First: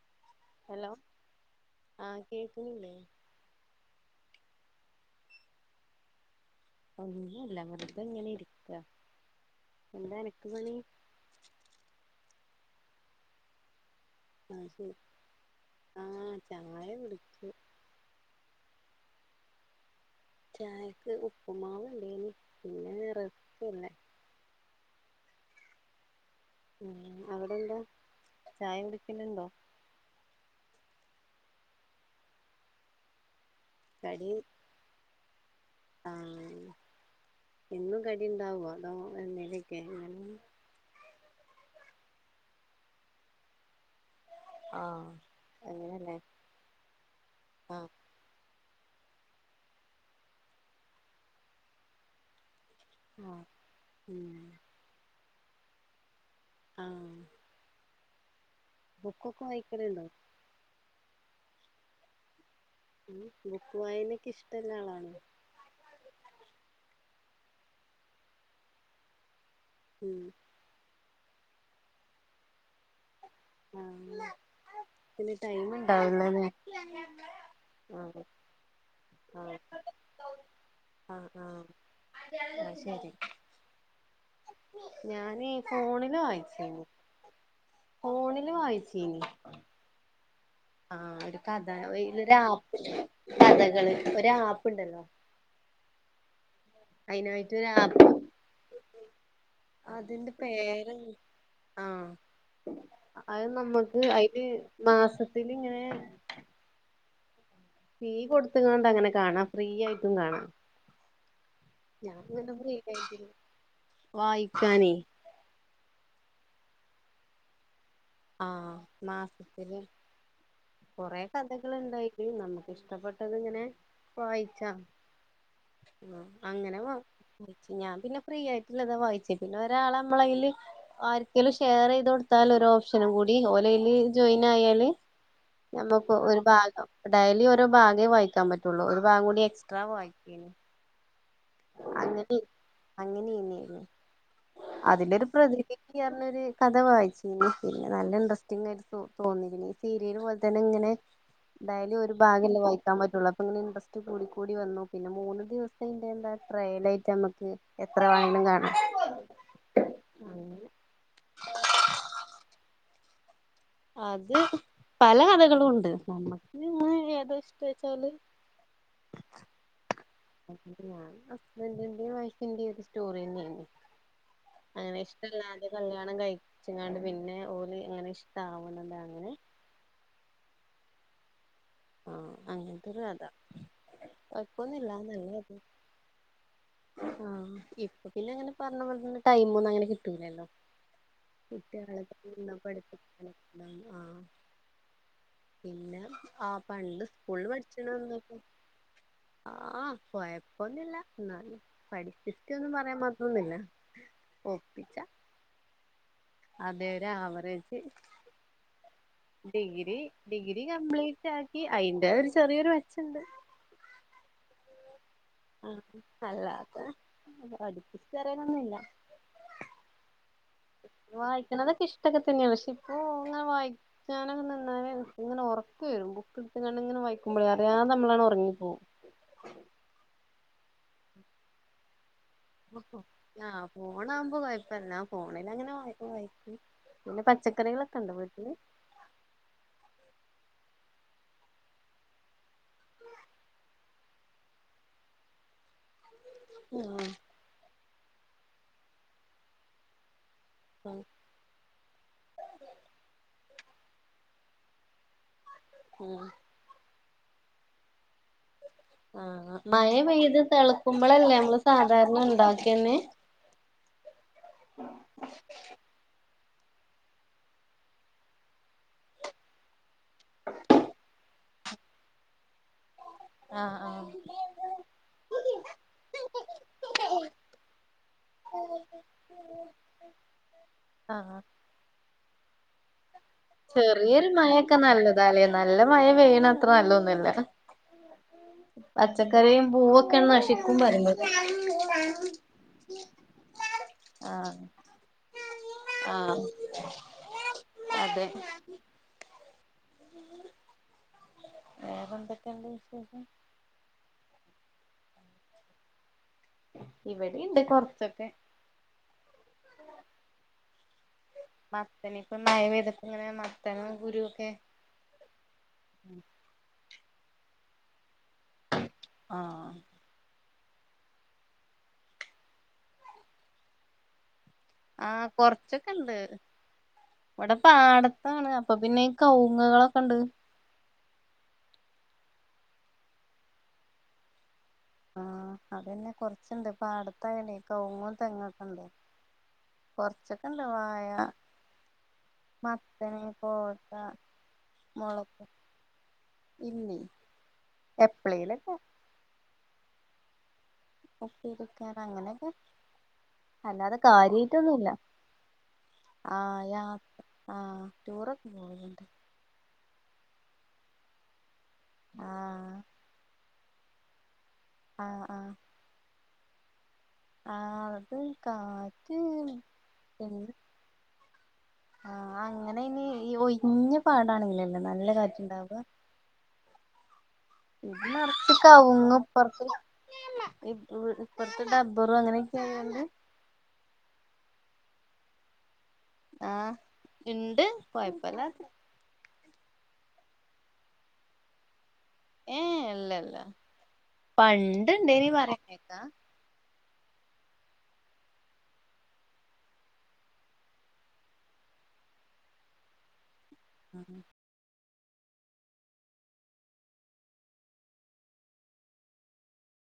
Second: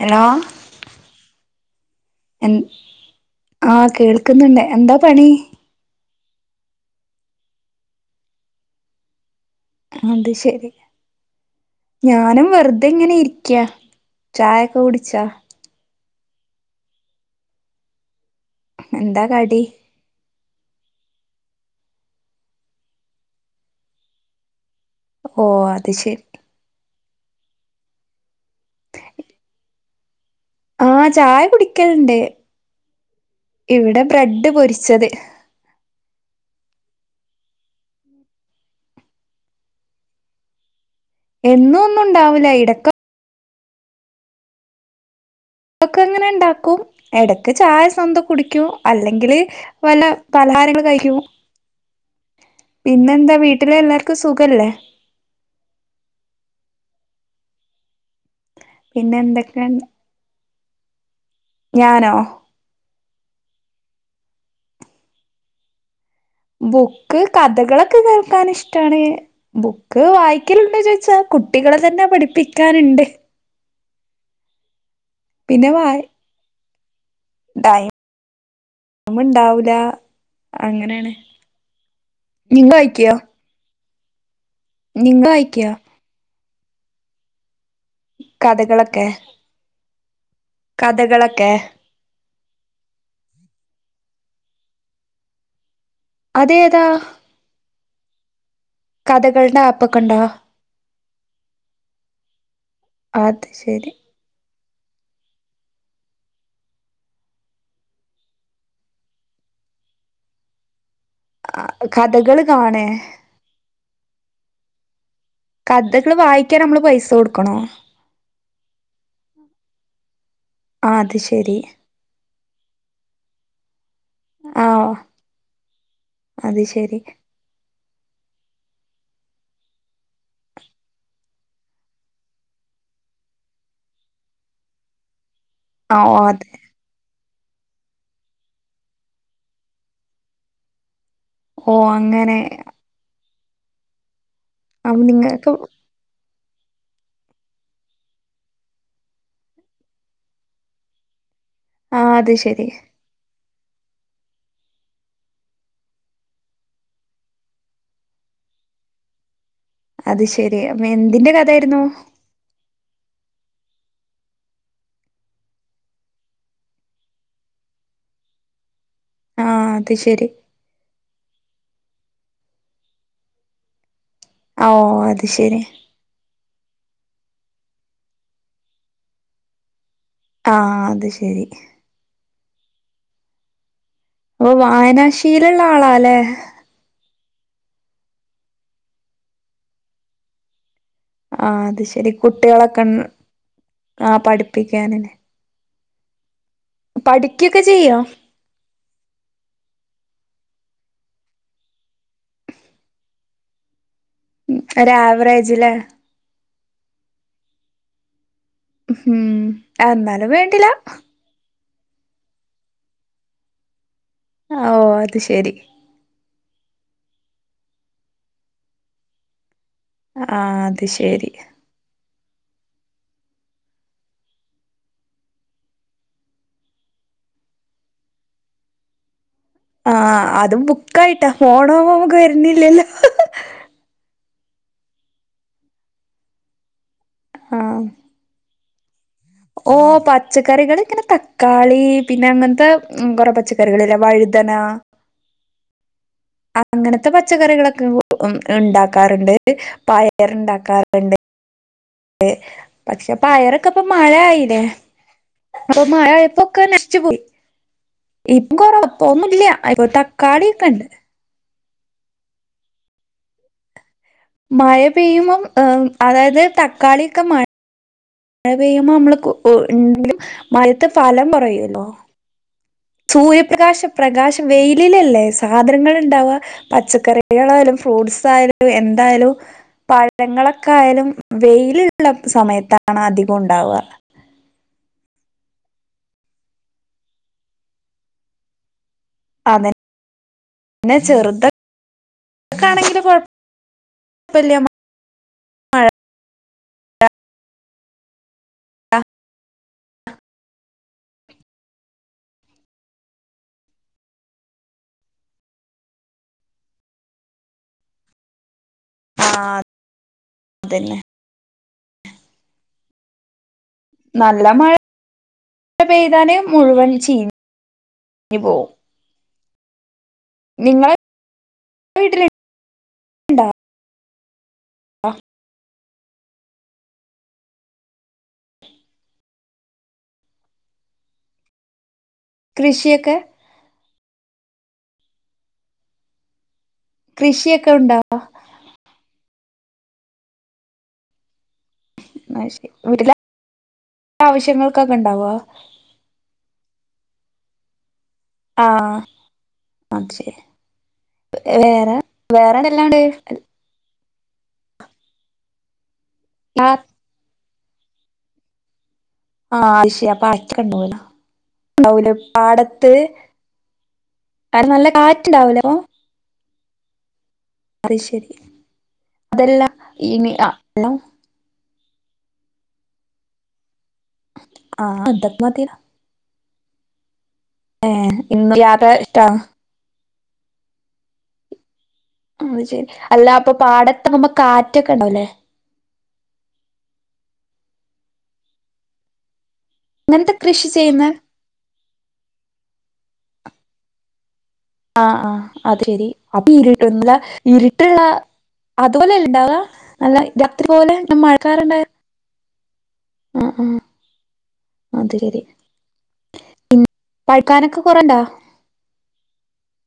Hello hello ആഹ് കേക്കുന്നില്ലേ? ആഹ കേൾക്കുന്നുണ്ട് എന്താ പണി ഒന്നുല്ല വെറുതെ ഇങ്ങനെ ഇരിപ്പാ അത് ശെരി ഞാനും വെറുതെ ഇങ്ങനെ ഇരിക്കാ ആഹ്‌ ശരി ആഹ്‌ ചായ കുടിച്ചു എന്താ കടി ചായക്ക് ഉപ്പുമാവ് ഇണ്ടേന് പിന്നെ റെസ്ക്കും ഓഹ്‌ അത് ശരി ഉം അവിടെന്താ ചായ കുടിക്കുലുണ്ടോ ആഹ് ചായ കുടിക്കലുണ്ട് ഇവിടെ കടി ബ്രെഡ് പൊരിച്ചത് ആഹ് എന്നും കടി ഉണ്ടാവോ അതോ എനേലക്കെ എന്നും ഒന്നും ഉണ്ടാവില്ല ഇടക്ക ആഹ് ഇതൊക്കെ അങ്ങനെല്ലേ ങ്ങനെ ഉണ്ടാക്കും ഇടക്ക് ചായ ആഹ് സ്വന്തം കുടിക്കും അല്ലെങ്കില് വല്ല പലഹാരങ്ങൾ കഴിക്കൂ പിന്നെന്താ ആഹ് വീട്ടിലെ എല്ലാർക്കും ഉം സുഖല്ലേ ആഹ് പിന്നെ ബുക്കൊക്കെ എന്തൊക്കെയ വായിക്കൽ ഉണ്ടോ ഞാനോ ബുക്ക് വായനക്ക ഇഷ്ള്ള ആളാണോ ബുക്ക് കഥകളൊക്കെ കേൾക്കാൻ ഇഷ്ടാണ് ബുക്ക് ഉം വായിക്ക ഒരിക്കലുണ്ട ചോദിച്ചാ കുട്ടികളെ തന്നെ പഠിപ്പിക്കാണ്ട് ആ പിന്നെ ടൈം ഉണ്ടാവുല ആ അമ്മ ഇണ്ടാവെല അങ്ങനെയാണ് ആഹ് ആഹ് നിങ്ങ കഴക്കിയോ ഞാന വായിക്കോ ഫോണില് വായിച്ചന് ഫോണില് കഥകളൊക്കെ വായിച്ചന് ആഹ് ഒരു കഥകളൊക്കെ കഥ ഇലൊ ആപ്പ് കഥകള് ഒരു ആപ്പ് ഉണ്ടല്ലോ അതെതാ അതിനായിട്ട് ഒരു ആപ്പ് കഥകളുടെ ആപ്പൊക്കെ ഉണ്ടോ പേരന്ത് ആഹ് അത് നമ്മുക്ക് അയില് മാസത്തിൽ ഇങ്ങനെ ഫീ കൊടുത്തത് കൊണ്ട് അങ്ങനെ കാണാം ഫ്രീ ആയിട്ടും കാണാം ആ ഞാൻ കഥകൾ ഇങ്ങനെ ഫ്രീ കാണേ ആയിട്ടില്ല വായിക്കാനേ കഥകള് വായിക്കാൻ നമ്മള് പൈസ കൊടുക്കണോ ആഹ മാസത്തില് ആ അത് കേറെ ശരി കഥകൾ ഉണ്ടായി നമ്മുക്ക്ഷ്ടപ്പെട്ടത് ഇങ്ങനെ ആ വായിച്ചാ അത് അങ്ങനെ വ ശരി ഞാൻ പിന്നെ ഫ്രീ ആയിട്ടുള്ളതാ വായിച്ചേ പിന്നെ ഒരാൾെ നമ്മളയില് ആർക്കെങ്കിലും ഷെയർ ചെയ്തത് കൊടുത്താൽ ഒരു ഓപ്ഷനും കൂടി ഓലയില് ജോയിൻ ആയാല് ആ നമ്മക്ക് ഓ ഒരു അത് ഭാഗം ഡെയിലിഓരോ ഭാഗേ വായിക്കാൻ പറ്റുള്ളൂ ഒരു ഭാഗം കൂടി എക്സ്ട്രാ വായിക്കന് ഓ അങ്ങനെ അങ്ങനെയ്യ് അതിന്റെരു നിങ്ങക്ക് പ്രതി ഈ പറഞ്ഞൊ ഒരു കഥ വായിചിനി നല്ല ഇൻട്രസ്റ്റിങ് ആയി് തോന്നിന് ഈ സീരിയൽ പോലെ തന്നെ ങ്ങനെ [inaudible] എന്തായാല ആ ഒരു അത് ഭാഗല്ലേ ശരി വായിക്കാൻ പറ്റുള്ളൂ അപ്പൊ ഇങ്ങെ ഇൻട്രസ്റ്റ് കൂട കൂടി വന്നു പിന്നെ മൂന്ന് ദിവസത്തിറെ എന്ത ട്രയലായിട്ട് നമ്മക്ക് എത്ര വാണലും കാണാം അത് അങ്ങനെ ശെരി അ എന്തിന്റെ കഥായിരുന്നു അത് പല കഥകളുംണ്ട് നമ്മുക്ക് ഏതാ ഇഷ്ടം വെച്ചാല് ആഹ അത് ശരി ഞൻ ഹസ്ബന്റിന്റെയും വൈഫിന്റെ ഒരു സ്റ്റോറി തന്നെയെനി ആഹ് അങ്ങനെ ഓഹ് അത് ശെരി ഇഷ്ടല്ലാത കല്യാണം കഴി ച്ചങ്ങാണ്ട് പിന്നെ ഓൽഅങ്ങനെ ഇഷ്ടം ആാവുന്നതാ ആഹ് അത് ശരി ആഹ് അങ്ങനത്തെൊരു കഥ ഓഹ് കൊഴപ്പൊന്നുല്ല നല്ല കഥ വായനാശീലുള്ള ആളാല്ലേ ആഹ് ഇപ്പൊ പിന്നെ അങ്ങനെ പറഞ്ഞ പോലെ തന്നെ ടൈമൊന്നും അങ്ങനെ കിട്ടൂലല്ലോ ആഹ് അത് കുട്ടികളെ ശെരി നിന്ന് കുട്ടികളൊക്കെ പഠിപ്പിക്കാനൊക്കെണ്ടാവും ആ ആഹ് പഠിപ്പിക്കാനല്ലേ പിന്നെ ആ പണ്ട് സ്കൂളില് പഠിക്കൊക്കെ ചെയ്യോ പഠിച്ചണന്നക്കെ ആഹ് കൊയിപ്പോന്നുല്ല ന്നാലും പഠിച്ചിട്ട് ഒന്നും പറയാൻ മാത്രന്നില്ല ഒക്കെ ഒരു ആവറേജല്ലേ അതേ ഒരു ആവറേജ് ഉം ആ, ഡിഗ്രി എന്നാലും ഡിഗ്രി വേണ്ടില്ല കംപ്ലീറ്റ് ആക്കി അയിന്റെ ഒരു ചെറിയൊരു മെച്ചുണ്ട് ഓഹ് അത് ശരി അല്ലാതെ പഠിപ്പിച്ച് തരയാനൊന്നുമില്ല ആഹ് അത് ശെരി വായിക്കണതൊക്കെ ഇഷ്ടൊക്കെ തന്നെയാ പക്ഷെ ഇപ്പൊ അങ്ങനെ വായി ഞാനങ്ങ നിന്നാലെ ഇങ്ങനെ ഉറക്ക വരും ബുക്ക് എടുത്ത് കാണ്ട് ഇങ്ങനെ വായിക്കുമ്പോളേ അറിയതെ നമ്മളാണ് ഉറങ്ങിപ്പോകും ആഹ് അതും ബുക്കായിട്ടാ ഫോണ് ആവുമ്പോ അപ്പൊ ആഹ് ഫോണ് ആകുമ്പോ കുഴപ്പല്ല ഫോണിൽ അങ്ങനെ വായിക്കും പിന്നെ ആഹ് പച്ചക്കറികളൊക്കെ ഉണ്ടോ വീട്ടില് ഓഹ് പച്ചക്കറികൾ ഇങ്ങനെ തക്കാളി പിന്നെ അങ്ങനത്തെ കൊറെ പച്ചക്കറികൾല്ല വഴുതന അങ്ങനത്തെ ആഹ് പച്ചക്കറികളൊക്കെ ഉണ്ടാക്കാറുണ്ട് പയർ ആഹ് ഉണ്ടാക്കാറുണ്ട് പക്ഷെ പയറൊക്കെപ്പം മഴ ആയില്ലേ അപ്പൊ മഴ ആയപ്പൊക്കെ നശിച്ചുപോയി ഇപ്പം കൊറവാ ഇപ്പ ഒന്നില്ല ഇപ്പൊ തക്കാളിയൊക്കെണ്ട് ഇപ്പോളല്ലേ നമ്മള് സാധാരണ ഉണ്ടാക്കിന്നെ മഴ പെയ്യുമ്പം അതായത് തക്കാളിയൊക്കെ മ മഴ പെയ്യുമ്പോ നമ്മള് ഉ മഴത്തെ ഫലം കുറയലോ ആഹ് സൂര്യപ്രകാശ ആഹ് പ്രകാശ വെയിലിലല്ലേ സാധനങ്ങൾ ഉണ്ടാവാുക പച്ചക്കറികളായാലും ഫ്രൂട്ട്സ് ആയാലും എന്തായാലും പഴങ്ങളൊക്കെ ആയാലും ആഹ് വെയില്ള്ള സമയത്താ ണ് അധികൊം ഇണ്ടാ ചെറിയെര് മഴെക്കെ നല്ലതാല്ലേ നല്ല മഴ പെയ്യ്ണ അത്ര നല്ലൊന്നല്ല പച്ചക്കറിയും അതെ പൂവൊക്കെ നശിക്കും പറിമ്പള് ട്ടാണെങ്കിലും കൊഴപ്പല്ല മ ആഹ് അതെ വേറെന്തൊക്കേണ്ട് വിശേഷം ഇവടീണ്ട് കൊറ്ച്ചൊക്കെ ആഹ് അതന്നെ മത്തനിപ്പം മഴ പെയ്ത്ട്ട് ഇങ്ങനെ മത്തനും കുരുവൊക്കെ ഴ പെയ്താല് മുഴുവൻ ചീഞ്ഞ് പോവും ആഹ് നിങ്ങളെ വീട്ടില് ആഹ് കൊറ ച്ചൊക്കെണ്ട് ഇവടെ പാടത്താണ് അപ്പൊ പിന്നെ ഈ കവുങ്ങ്കളൊക്കെണ്ട് കൃഷിയൊക്കെ ആഹ് അതന്നെ കൊറച്ച്ണ്ട് പാടത്തായോണ്ടെ കൃഷിയൊക്കെ ഉണ്ടാ കവുങ്ങും തെങ്ങൊക്കെണ്ട് കൊറച്ചൊക്കെണ്ട് വാഴ വീട്ടിലെ മത്തന്, കോവക്ക, ആവശ്യങ്ങൾക്കൊക്കെ ഉണ്ടാവോ മൊളക് ഇല്ലേ എപ്പളേലും ആഹ് അത് ശരി വേറെ ഉപ്പേരിക്കാറ് അങ്ങനെയൊക്കെ വേറെ എന്തെല്ലാണ്ട് അല്ലാതെ കാര്യായ്ട്ടൊന്നുല്ല ആഹ് ആ യാ ആഹ് ടൂറൊക്ക പോവല്ണ്ട് ആഹ് അത് ശരി അപ്പ അട്ക്കണ്ടാവല്ലൊ ഇണ്ടാവൂലെ ആഹ് പാടത്ത് ആടെ നല്ല ആഹ് കാറ്റ് ആഹ് ഇണ്ടാവുലേ അപ്പോ ആഹ് അത് ശരി കാറ്റ് അതെല്ലാ ഇനി എന്ത് ആഹ് [unintelligible] ആഹ് അങ്ങനയിന് ഈ ഒയ്ഞ്ഞ പാടാണെങ്കിലല്ലേ ആ നല്ല അതൊക്കെ കാറ്റ് മതിയല്ലോ ഇണ്ടാവാ ഏ ഇത് നറച്ച് ഇന്ന് യാത്ര കവുങ്ങും ഇഷ്ടാ ഇപ്പർത്ത് ഇപ്പൊ ഇപ്പർത്ത് ഡബ്ബറും അങ്ങനെ ഉം അയ് ശരി അല്ലാ അപ്പൊ പാടത്താവുമ്പം കാറ്റൊക്കെ ഇണ്ടാവുല്ലേ? ആഹ് ഇണ്ട് കൊഴപ്പല്ലാത് [unintelligible] കൃഷി ചെയ്യുന്നെ ഏഹ് ഇല്ലല്ല പണ്ട് ആഹ് ഇണ്ടേനി ആഹ് അത് പറിണേക്കാ ശരി അപ്പൊ ഇരിട്ടൊന്ന്ല്ല ഇരിട്ട്ള്ള അത്പോലെയല്ലേ ഇണ്ടാവാ? നല്ല രാത്രി പോലെ [unintelligible] മഴക്കാർണ്ടായാ ആഹ് ആഹ് [inaudible] അതെ രീതി [unintelligible] പഴ്ക്കാനെക്കെ കൊറേണ്ടോ